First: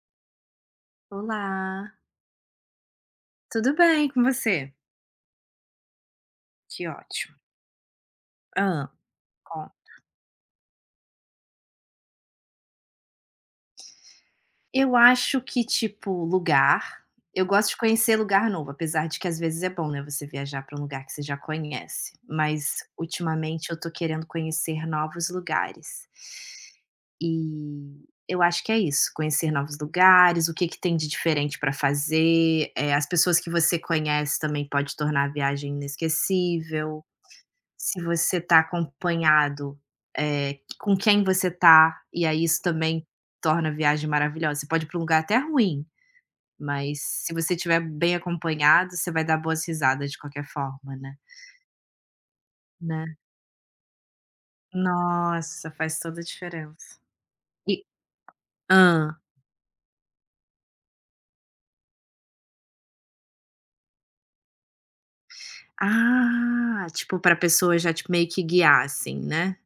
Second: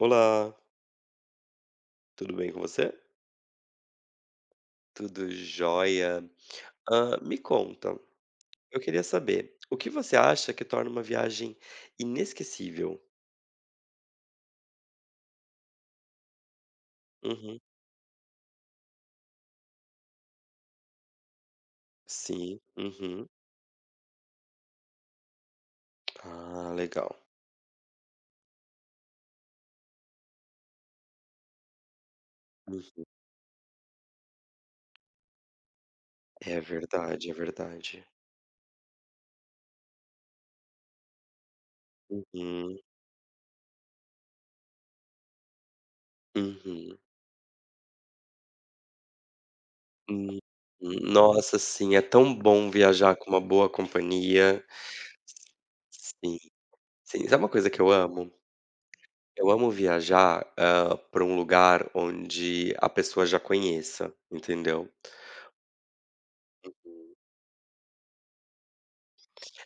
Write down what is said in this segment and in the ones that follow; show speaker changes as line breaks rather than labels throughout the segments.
Olá,
Olá,
tudo bem com você?
tudo bem com você?
Tudo jóia.
Que ótimo.
Me conta, eu
Hã.
queria saber,
Con
o que você acha que torna uma viagem inesquecível?
Eu acho que, tipo, lugar, eu
Uhum.
gosto de conhecer lugar novo, apesar de que às vezes é bom, né, você viajar para um lugar que você já conhece,
Sim,
mas
uhum.
ultimamente eu tô querendo conhecer novos lugares.
Ah, legal.
E eu acho que é isso, conhecer novos lugares, o que que tem de diferente para fazer,
Hum.
as pessoas que você conhece também pode tornar a viagem
É
inesquecível.
verdade, é
Se
verdade.
você está acompanhado, com quem você tá, e aí isso
Uhum,
também torna a viagem maravilhosa. Você pode ir pra um lugar até ruim,
uhum,
mas se você estiver bem acompanhado, você vai dar boas risadas de
uhum.
qualquer forma, né.
Nossa, sim, é tão bom
Né.
viajar com uma boa companhia.
Nossa, faz toda a
Sim,
diferença.
sim. Sabe uma coisa que
E
eu amo?
hã.
Eu amo viajar, para um lugar onde a pessoa já conheça, entendeu?
Ah, tipo, para pessoa já te meio que guiar, assim, né.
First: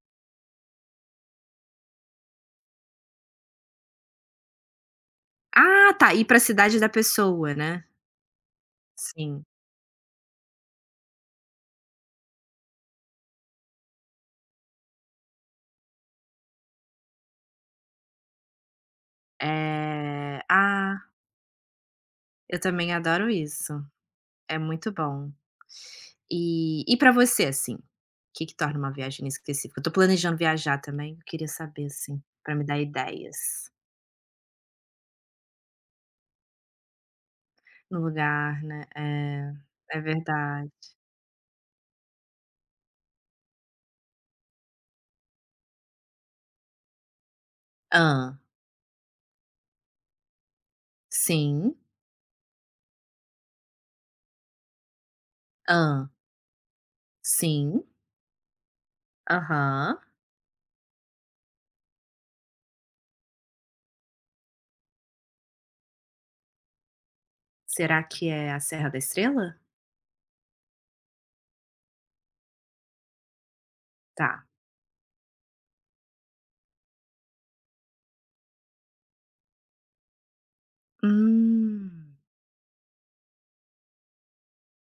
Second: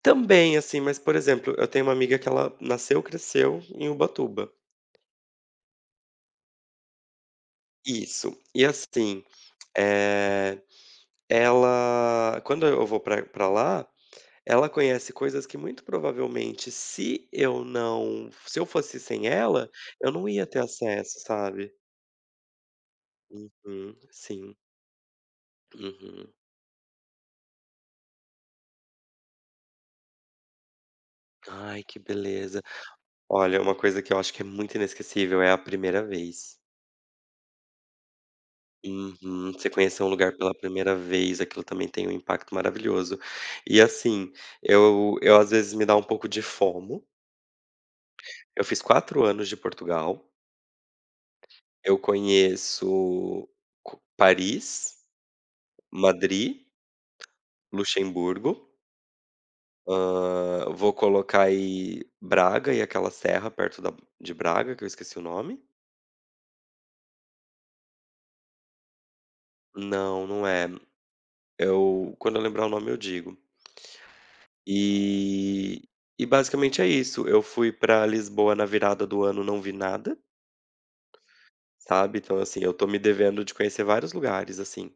Também, assim, mas, por exemplo, eu tenho uma amiga que ela nasceu, cresceu em Ubatuba.
Ah, tá, ir pra cidade da pessoa, né.
Isso. E assim,
Sim.
eh, ela quando eu vou pra lá, ela conhece coisas que muito provavelmente se eu fosse sem ela, eu não
Eh,
ia ter
ah,
acesso, sabe.
eu também adoro isso.
Uhum, sim.
É muito bom.
Uhum.
E para você, assim, o que que torna uma viagem inesquecível? Eu tô planejando viajar também, eu queria
Ai,
saber,
que
assim, para
beleza.
me dar
Olha,
ideias
uma coisa que eu acho que é muito inesquecível é a primeira vez.
no lugar, né. É,
Uhum. Você
é
conhecer um lugar pela
verdade.
primeira vez, aquilo também tem um impacto maravilhoso. E assim, eu às vezes me dá um pouco de FOMO.
Ah
Eu fiz 4 anos de Portugal,
Sim.
eu conheço co Paris,
ah
Madrid,
Sim.
Luxemburgo,
Aham.
vou colocar aí Braga e aquela serra perto da de Braga, que eu esqueci o nome.
Será que é a Serra da Estrela?
Não, não é. Eu Quando eu lembrar o nome eu digo.
Tá.
E e basicamente é isso. Eu fui pra Lisboa na virada do ano, não vi nada,
Hum.
sabe. Então, assim, eu tô me devendo de conhecer vários lugares, assim.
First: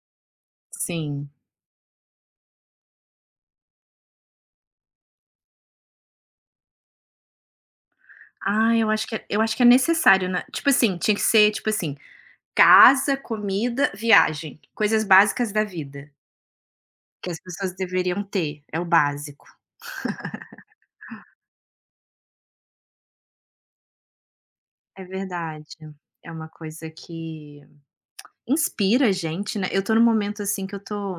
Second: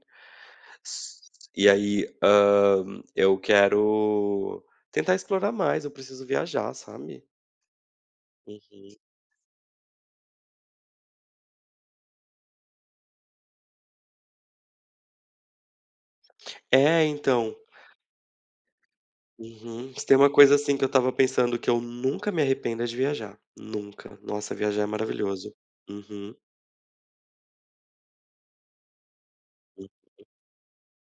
S
Sim.
E aí, eu quero tentar explorar mais, eu preciso viajar, sabe.
Ah, eu
Uhum.
acho que é eu acho que é necessário, né. Tipo assim, tinha que ser, tipo assim, casa, comida, viagem, coisas básicas da vida.
É,
Que as
então.
pessoas deveriam ter, é o básico.
Uhum. Se tem uma coisa, assim, que eu estava pensando que eu nunca me arrependo é de viajar, nunca. Nossa, viajar é
É
maravilhoso.
verdade, é
Uhum.
uma coisa que inspira a gente, né. Eu
Hum.
tô num momento, assim, que eu tô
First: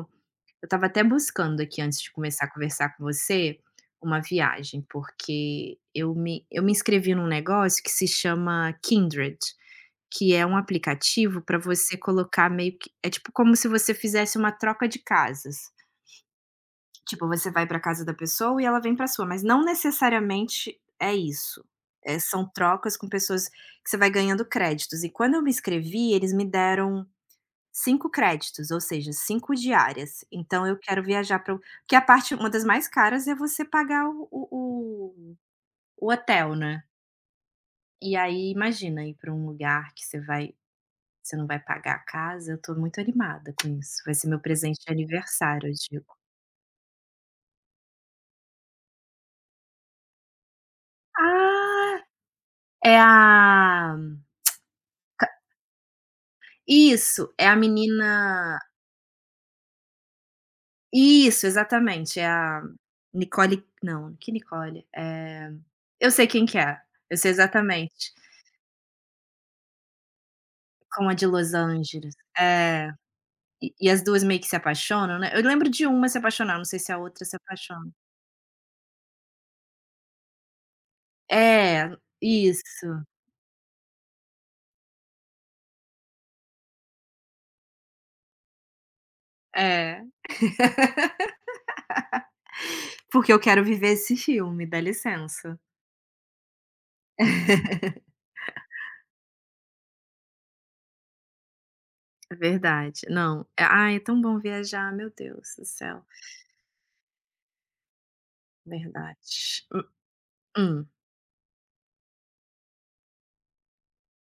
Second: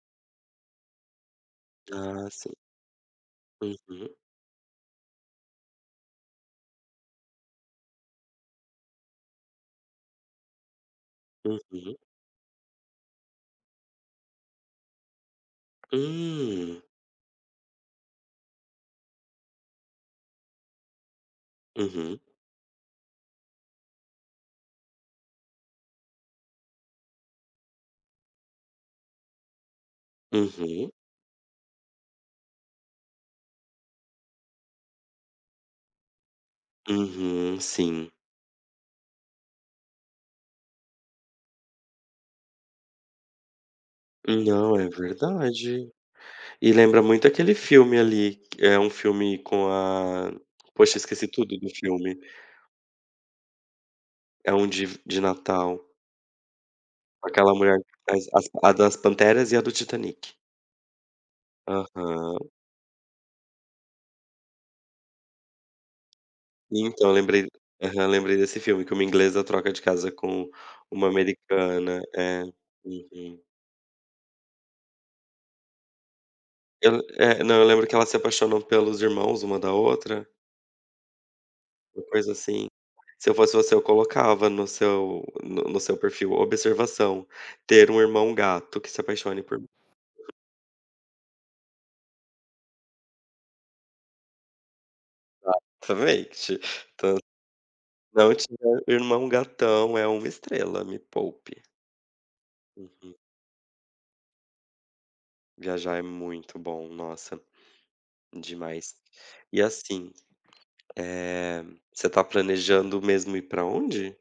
eu estava até buscando aqui antes de
Ah,
começar a
sim.
conversar com você,
Uhum,
uma viagem, porque eu me inscrevi num negócio que se chama Kindred, que é um aplicativo para
uhum.
você colocar meio que é tipo como se você fizesse uma troca de casas.
Hum.
Tipo, você vai para casa da pessoa e ela vem para sua, mas não necessariamente é isso.
Uhum,
São trocas com pessoas que você vai ganhando créditos. E quando eu me inscrevi, eles me deram 5 créditos, ou seja, 5 diárias. Então eu
uhum.
quero viajar para o porque a parte uma das mais caras é você pagar o o hotel, né.
Uhum, sim.
E aí imagina ir para um lugar que você vai você não vai pagar a casa, eu tô muito animada com isso. Vai ser meu
Não,
presente
é
de aniversário, eu
verdade.
digo.
E lembra muito aquele filme ali, que é um filme com a poxa, esqueci tudo do
Ah,
filme.
é a
É um de Natal,
Isso, é
aquela
a
mulher as as
menina
a das Panteras e a do Titanic.
isso, exatamente, é
Aham.
a Nicole não, que Nicole? Eu sei quem que é,
Então, eu
eu sei
lembrei, aham,
exatamente,
lembrei desse filme, que uma inglesa troca de casa com uma
como a de Los
americana.
Angeles.
É.
É,
Uhum.
e as 2 meio que se apaixonam, né. Eu lembro de uma se apaixonar, não sei se
Eu
a outra se
É, não, eu lembro
apaixona.
que elas se apaixonam pelos irmãos uma da outra.
É,
Uma coisa assim.
isso,
Se eu fosse você, eu colocava no seu no no seu perfil, observação: ter um irmão gato que se apaixone por mim.
é. Porque eu quero viver esse filme, dá licença.
Exatamente. Então, se não tiver irmão gatão, é uma estrela, me poupe.
É verdade,
Uhum.
não, ai, é tão bom viajar, meu Deus do
Viajar é
céu,
muito bom, nossa, demais.
verdade.
E assim,
Hum.
eh, você tá planejando mesmo ir pra onde?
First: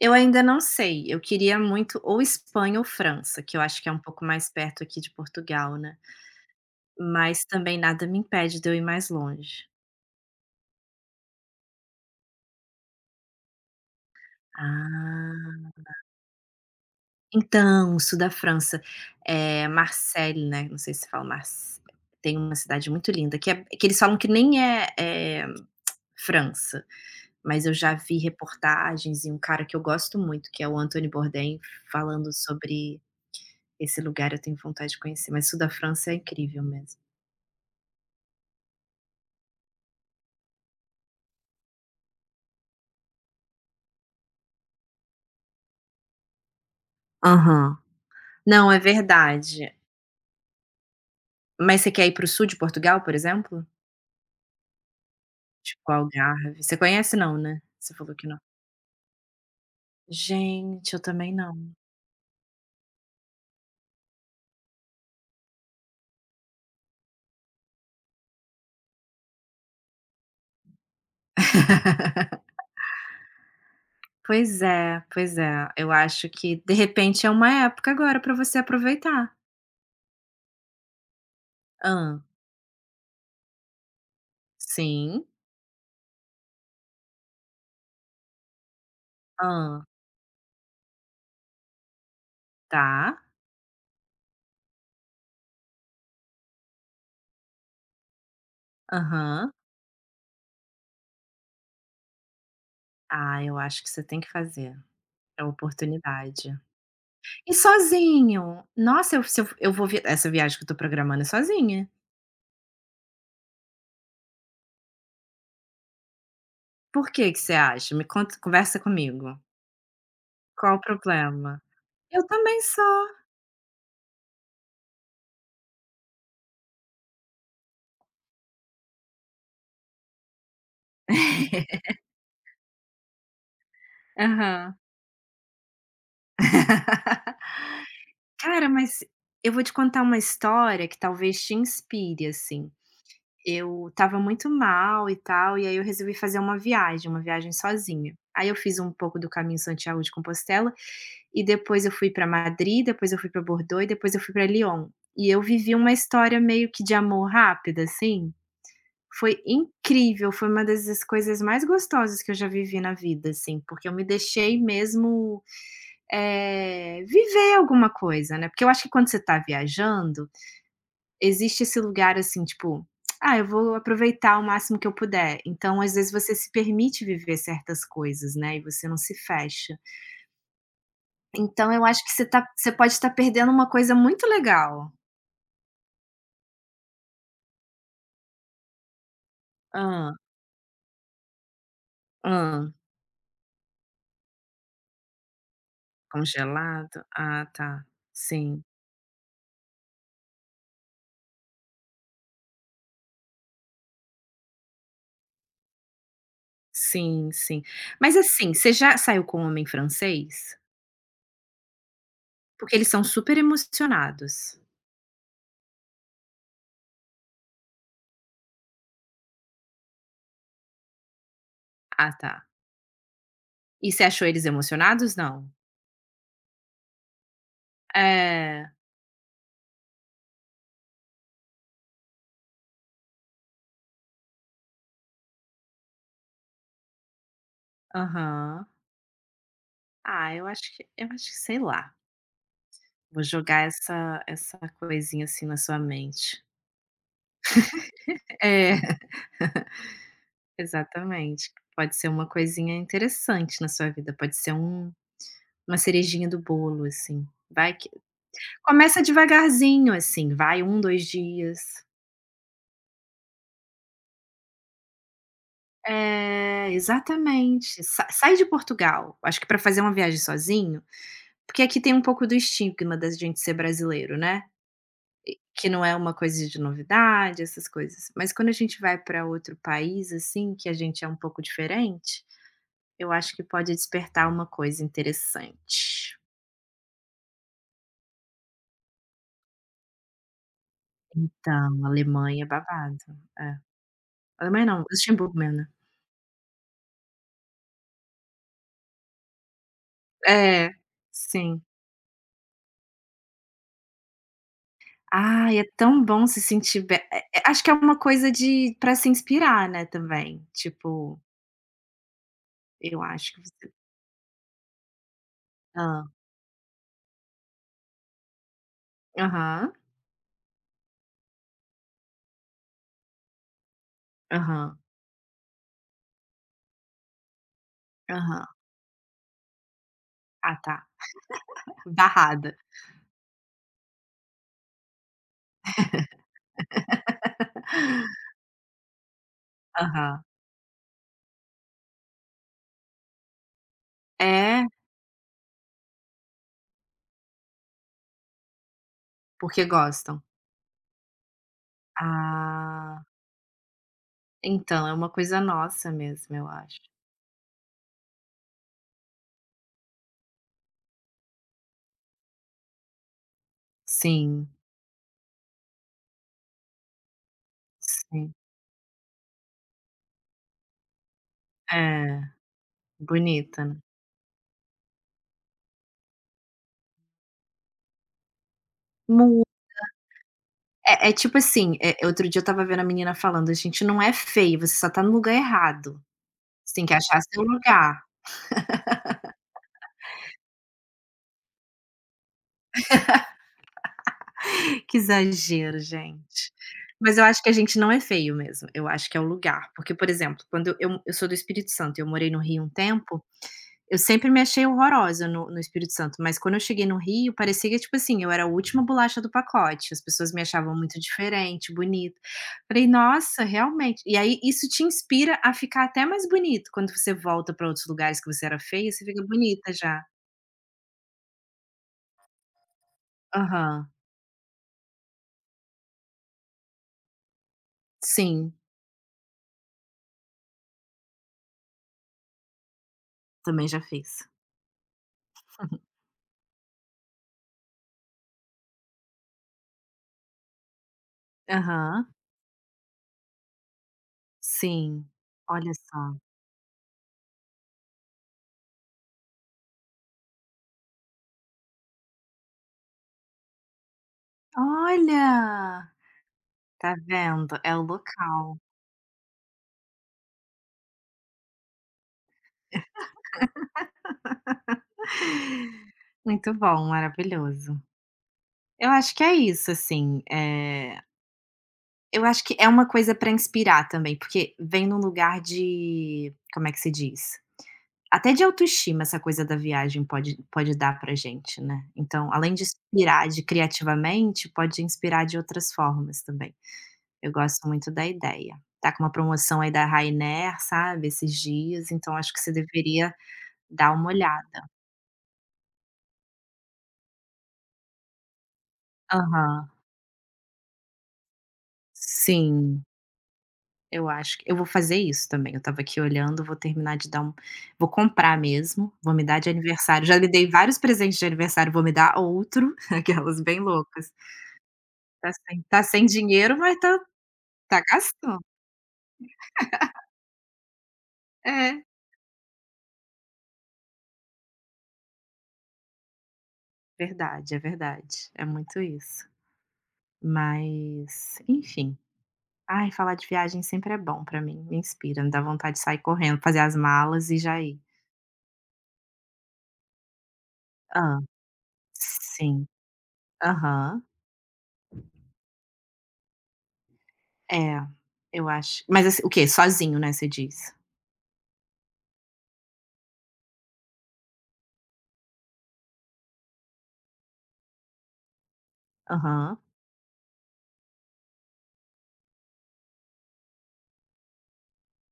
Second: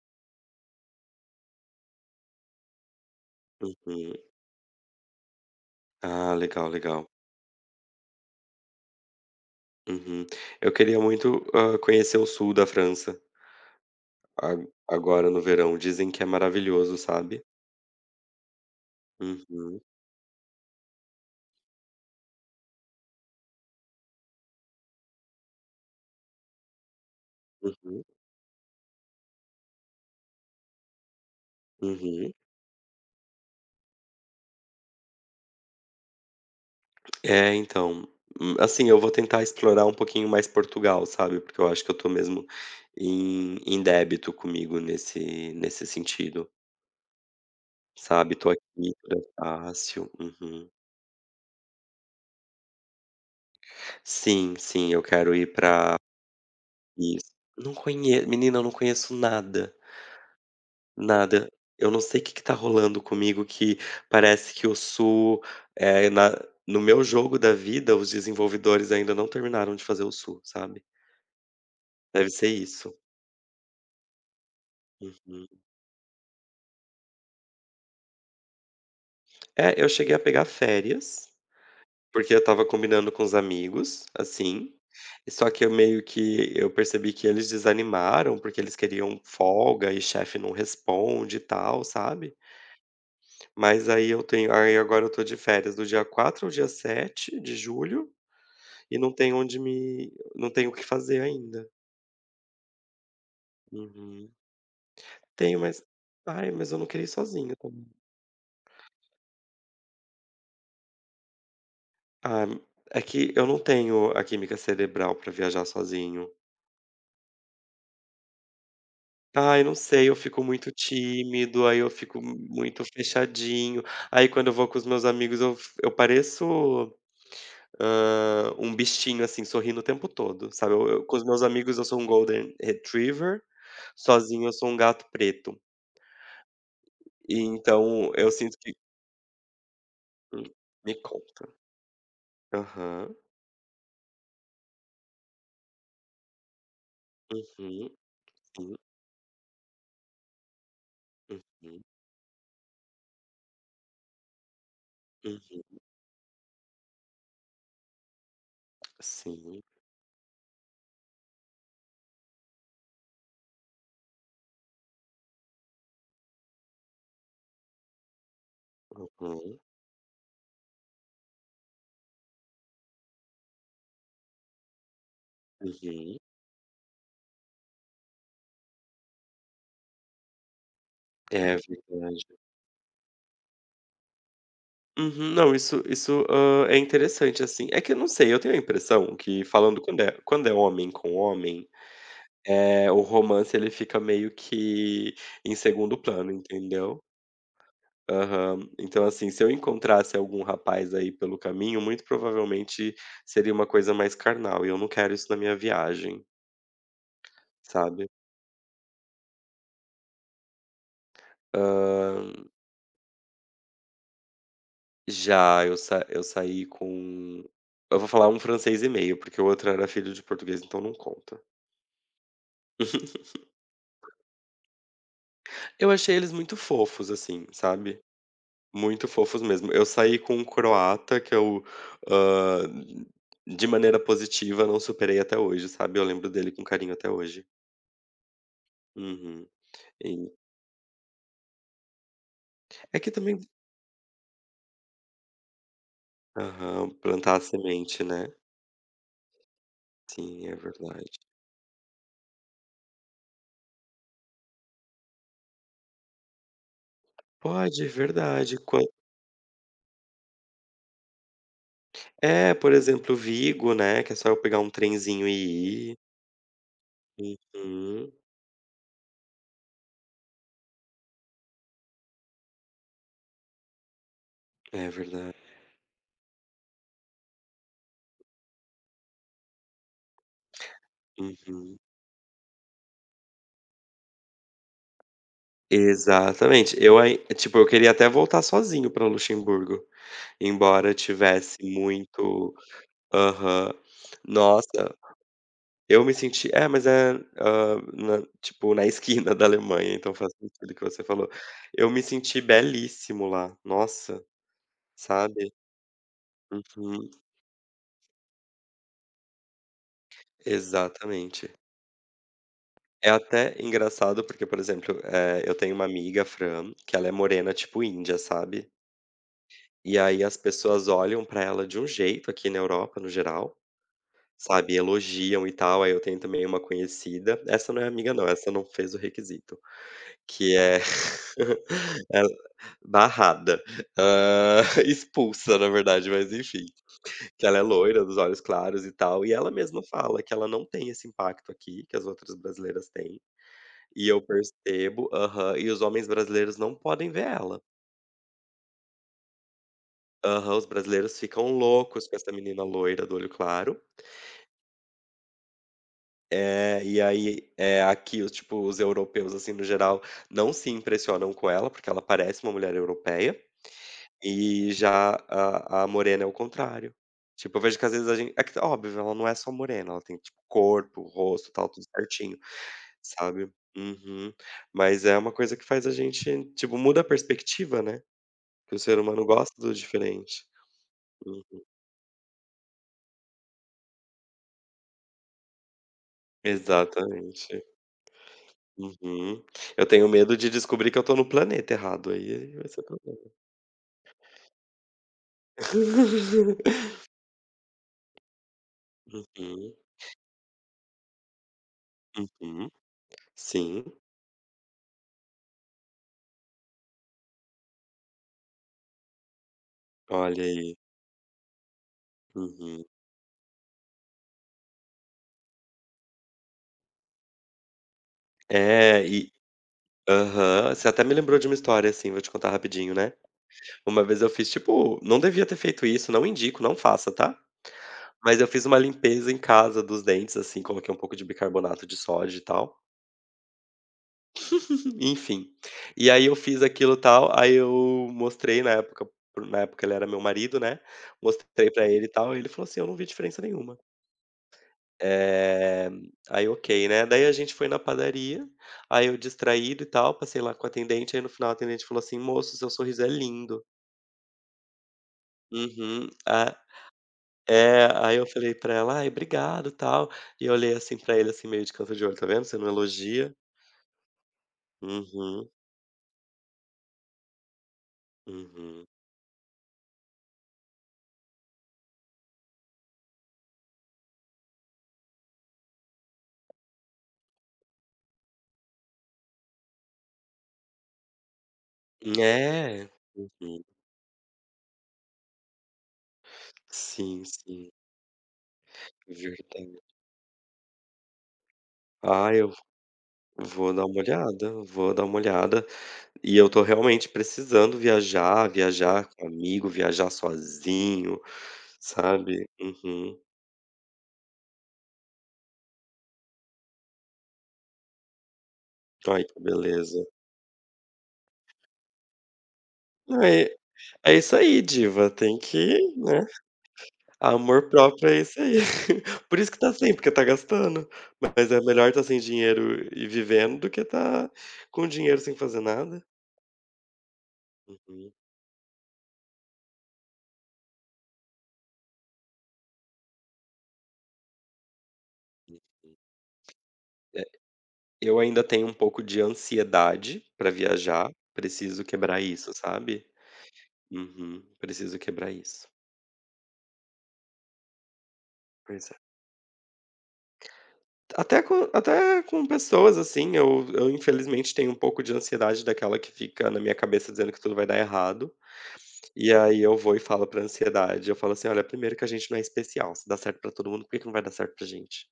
Eu ainda não sei, eu queria muito ou Espanha ou França, que eu acho que é um
Uhum.
pouco mais perto aqui de Portugal, né,
Ah, legal, legal.
mas também nada me impede de eu ir mais longe.
Uhum. Eu queria muito, conhecer o sul da França. A Agora no
Ah,
verão dizem que é maravilhoso, sabe.
então, sul da França,
Uhum,
Marseille, né, não sei se fala Marse tem uma cidade muito linda que é que eles falam que nem é, França, mas eu já
uhum,
vi reportagens e um cara que eu gosto muito, que é o Anthony Bourdain, falando
uhum.
sobre esse lugar, eu tenho vontade de conhecer, mas sul da França é incrível mesmo.
É, então, assim, eu vou tentar explorar um pouquinho mais Portugal, sabe, porque eu acho que eu tô mesmo em débito comigo nesse sentido,
Aham.
sabe. Tô
Não, é
aqui, tudo é
verdade.
fácil. Uhum.
Mas você quer ir para o sul de Portugal, por exemplo?
Sim, sim, eu quero ir
Tipo
pra
Algarve. Você conhece
isso.
não, né?
Não
Você falou
conhe
que não.
menina, eu não conheço nada.
Gente, eu também
Nada.
não.
Eu não sei o que que tá rolando comigo que parece que o sul, eh, na no meu jogo da vida, os desenvolvedores ainda não terminaram de fazer o sul, sabe. Deve ser isso.
Pois é, pois
Uhum.
é. Eu acho que de repente é uma época agora pra você aproveitar.
É, eu cheguei a pegar férias,
Hã.
porque eu estava combinando com os amigos, assim,
Sim.
só que eu meio que eu percebi que eles desanimaram, porque eles queriam
Hã.
folga e chefe não responde e tal, sabe.
Tá.
Mas aí eu tenho aí agora eu tô de férias do dia 4 ao dia 7 de julho. E
Aham.
não tenho o que fazer ainda.
Ah, eu acho que você tem que
Uhum.
fazer. É uma
Tenho,
oportunidade.
mas eu não queria ir
E
sozinho também.
sozinho? Nossa, eu se eu eu vou vi essa viagem que eu tô programando é sozinha.
Ah, é que eu não tenho a química cerebral pra viajar sozinho.
Por que que você acha? Me conta, conversa comigo.
Ai, não sei, eu fico muito
Qual o problema?
tímido, aí eu fico
Eu também
muito
sou.
fechadinho. Aí quando eu vou com os meus amigos eu pareço, um bichinho, assim, sorrindo o tempo todo, sabe. Eu com os meus amigos eu sou um golden retriever, sozinho eu sou um
Aham.
gato preto. E então eu sinto
Cara,
que.
mas eu vou te contar uma
Hum,
história
me
que talvez
conta.
te inspire, assim.
Aham.
Eu estava muito mal e tal, e aí eu resolvi fazer uma viagem
Uhum.
sozinha. Aí eu
Sim.
fiz um pouco do caminho Santiago de Compostela, e
Uhum.
depois eu fui pra Madrid, depois eu fui pra Bordeaux e depois eu fui pra Lyon. E eu
Uhum.
vivi uma história meio que de amor rápida, assim. Foi
Sim.
incrível, foi uma das coisas mais gostosas que eu já vivi na vida, assim, porque eu me deixei mesmo viver alguma coisa, né, porque eu acho que quando você tá
Uhum.
viajando, existe esse lugar, assim, tipo: "Ah, eu vou aproveitar o máximo que eu puder". Então, às vezes,
Uhum.
você se permite viver certas coisas, né, e você não se fecha.
É
Então eu acho que você
verdade.
tá você pode estar perdendo uma coisa muito legal.
Uhum. Não, isso, é interessante, assim. É que eu não sei, eu tenho a impressão que falando quando é
Ah,
quando é homem com homem,
ah,
o romance ele fica meio que em segundo plano, entendeu?
Congelado? Ah, tá. Sim,
Aham. Então, assim, se eu encontrasse algum rapaz aí pelo caminho, muito provavelmente seria uma coisa mais carnal, e eu não quero isso na minha viagem,
sim, sim.
sabe?
Mas, assim, você já saiu com um homem francês? Porque eles são super emocionados.
Já, eu sa eu saí com eu vou falar um francês e meio, porque o outro era filho de português, então não conta.
Ah, tá. E você achou eles emocionados? Não?
Eu achei eles muito fofos, assim, sabe,
É.
muito fofos mesmo. Eu saí com um croata que eu, hã, de maneira positiva, não superei até hoje, sabe, eu lembro dele com carinho até hoje.
Aham.
Uhum. E
Ah, eu acho que sei lá,
É que
vou
também,
jogar essa coisinha, assim, na sua mente.
aham, plantar a semente, né.
É,
Sim, é verdade.
exatamente. Pode ser uma coisinha interessante na sua vida, pode ser uma cerejinha do bolo, assim. Vai
Pode, é
que
verdade. Quan
começa devagarzinho, assim, vai um, 2 dias.
É, por exemplo, Vigo, né, que é só eu pegar um trenzinho e ir.
É, exatamente. Sa
Uhum.
sai de Portugal, acho que para fazer uma viagem sozinho, porque aqui tem um pouco do estigma da gente ser brasileiro, né.
É verdade.
Que não é uma coisa de novidade, essas coisas. Mas quando a gente vai para outro país, assim, que a gente é um pouco
Uhum.
diferente, eu acho que pode despertar uma coisa interessante.
Exatamente. Eu Ai, tipo, eu queria até voltar sozinho para Luxemburgo, embora tivesse
Então, Alemanha é
muito
babado. É.
aham.
Alemanha não,
Nossa,
Luxemburgo mesmo, né.
eu me senti é, mas é, na esquina da Alemanha, então faz
É,
sentido o que você falou.
sim.
Eu me senti belíssimo lá, nossa, sabe?
Ai, é tão bom se sentir bem
Uhum.
acho que é uma coisa de para se inspirar, né, também. Tipo,
Exatamente.
eu
É
acho que
até
você
engraçado porque, por exemplo, eu tenho uma
ah
amiga, Fran, que ela é morena tipo índia, sabe?
Aham.
E aí as pessoas olham pra ela de um jeito, aqui na Europa no geral, sabe,
Aham.
elogiam e tal. Aí eu tenho também uma conhecida, essa não é amiga não,
Aham.
essa não fez o requisito,
Ah,
que é
tá.
ela
Barrada.
barrada, expulsa na verdade, mas enfim, que ela é loira, dos olhos claros e tal, e ela mesma fala
Aham.
que ela não tem esse impacto aqui, que as outras brasileiras têm, e eu
É.
percebo, aham, e os homens brasileiros não podem ver ela.
Porque gostam?
Aham, os brasileiros ficam loucos com essa menina
Ah,
loira do olho claro.
então é uma coisa nossa mesmo, eu acho.
É, e aí, é aqui os tipo, os europeus, assim, no geral, não se impressionam com ela, porque ela parece uma mulher europeia,
Sim,
e já a morena é o contrário. Tipo, eu vejo que às vezes a
sim.
gente é que óbvio, ela não é só morena, ela tem, tipo, corpo, rosto, tal, tudo
É,
certinho, sabe.
bonita, né.
Uhum. Mas é uma coisa que faz a gente tipo, muda a perspectiva, né, que o ser humano
Mu
gosta do diferente.
é é tipo
Hum.
assim, outro dia eu tava vendo a menina falando: "A gente não é feio, você só tá no lugar errado, você tem que achar seu
Exatamente.
lugar".
Uhum. Eu tenho medo de descobrir que eu tô no planeta errado, aí vai ser
Que exagero, gente. Mas eu acho que a gente não é feio mesmo, eu acho que é o lugar.
Uhum,
Porque, por exemplo, quando eu sou do Espírito Santo, eu morei no Rio um
uhum.
tempo.
Sim,
Eu sempre me achei horrorosa no Espírito Santo, mas quando eu cheguei no Rio, parecia que, tipo assim, eu era a última bolacha do pacote, as pessoas me
olha
achavam
aí.
muito diferente, bonita.
Uhum.
Falei: "Nossa, realmente". E aí isso te inspira a ficar até mais bonito, quando você volta para outros lugares que você era feia, você
É,
fica
e
bonita já.
aham. Você até me lembrou de uma história, assim, vou te contar rapidinho, né.
Aham.
Uma vez eu fiz, tipo não devia ter feito isso, não indico, não faça, tá. Mas eu
Sim,
fiz uma limpeza em casa dos dentes, assim, coloquei um pouco de bicarbonato de sódio e tal,
também já fiz.
enfim. E aí eu fiz aquilo tal, aí eu mostrei na época, na época ele era meu marido, né, mostrei pra ele e
Aham.
tal, e ele falou assim: "Eu não vi diferença nenhuma".
Sim. Olha
Eh,
só.
Aí ok, né, daí a gente foi na padaria, aí eu distraído e tal, passei lá com a atendente, aí no final a atendente falou assim: "Moço, seu sorriso é lindo".
Olha!
Uhum. Ah,
Tá vendo? É o
é, aí eu falei
local.
pra ela: "Ai, obrigado, tal". E eu olhei assim pra ele, assim, meio de canto de olho: "Tá vendo, você não elogia". Uhum,
Muito bom, maravilhoso.
uhum.
Eu acho que é isso, assim, eu acho que é uma coisa pra inspirar também, porque vem num lugar de como é que se diz? Até de autoestima essa coisa da viagem pode dar pra gente, né. Então, além de
É.
inspirar de
Uhum.
criativamente, pode inspirar de outras formas também.
Sim,
Eu gosto
sim,
muito da ideia. Tá com uma promoção aí
verdade.
da Ryanair, sabe, esses dias, então acho
Ah,
que
eu
você deveria
vou dar
dar
uma
uma
olhada,
olhada.
vou dar uma olhada. E eu tô realmente precisando viajar, viajar com amigo,
Aham.
viajar sozinho, sabe.
Sim.
Uhum.
Eu acho que eu vou fazer isso também, eu estava aqui olhando, vou terminar de dar um vou comprar mesmo, vou me
Ai,
dar
que
de
beleza.
aniversário, já me dei vários presentes de aniversário, vou me dar outro, aquelas
É
bem loucas.
é isso aí, diva,
Tá
tem
sem
que,
tá sem
né,
dinheiro, mas tá
amor
tá
próprio é isso
gastando.
aí. Por isso que tá assim, porque tá gastando. Mas é
É,
melhor tá sem dinheiro e vivendo do que tá com dinheiro sem fazer nada.
verdade, é
Uhum.
verdade, é muito isso. Mas, enfim. Ai, falar de viagem sempre é bom pra mim, me inspira, me dá vontade de sair correndo, fazer as
É,
malas e já ir.
eu ainda tenho um pouco de ansiedade pra viajar,
Ah,
preciso quebrar isso,
sim,
sabe.
aham.
Uhum. Preciso quebrar isso.
É, eu acho,
Pois é.
mas assim, o quê? Sozinho, né, você diz?
Até com pessoas, assim, eu infelizmente tenho um pouco de ansiedade daquela que fica na minha cabeça dizendo que tudo vai dar errado, e
Aham.
aí eu vou e falo pra ansiedade, eu falo assim: "Olha, primeiro que a gente não é especial, se dá certo pra todo mundo, por que que não vai dar certo pra gente?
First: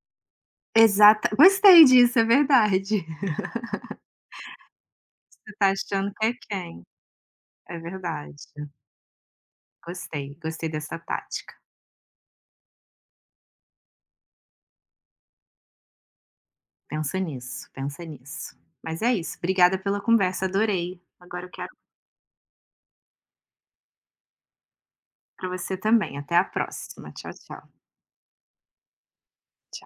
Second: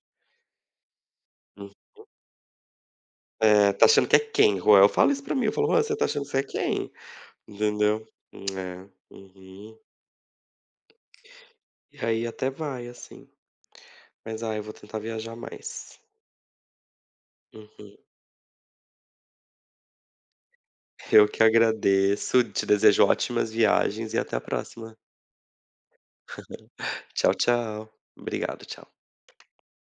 Exata
Hum,
gostei disso, é verdade.
tá achando que é quem, Juan?" Eu falo isso pra mim,
Você
eu falo:
tá
"Juan, você tá
achando
achando
que
que
é
você é
quem.
quem?"
É
Entendeu?
verdade.
É. Uhum.
Gostei, gostei dessa tática.
E aí até vai, assim, mas, ah, eu vou tentar viajar mais.
Pensa nisso,
Uhum.
pensa nisso. Mas é isso, obrigada pela conversa, adorei.
Eu que
Agora eu quero
agradeço, te desejo ótimas viagens e até a próxima.
para você também. Até a próxima. Tchau,
Tchau,
tchau.
tchau. Obrigado, tchau.
Tchau.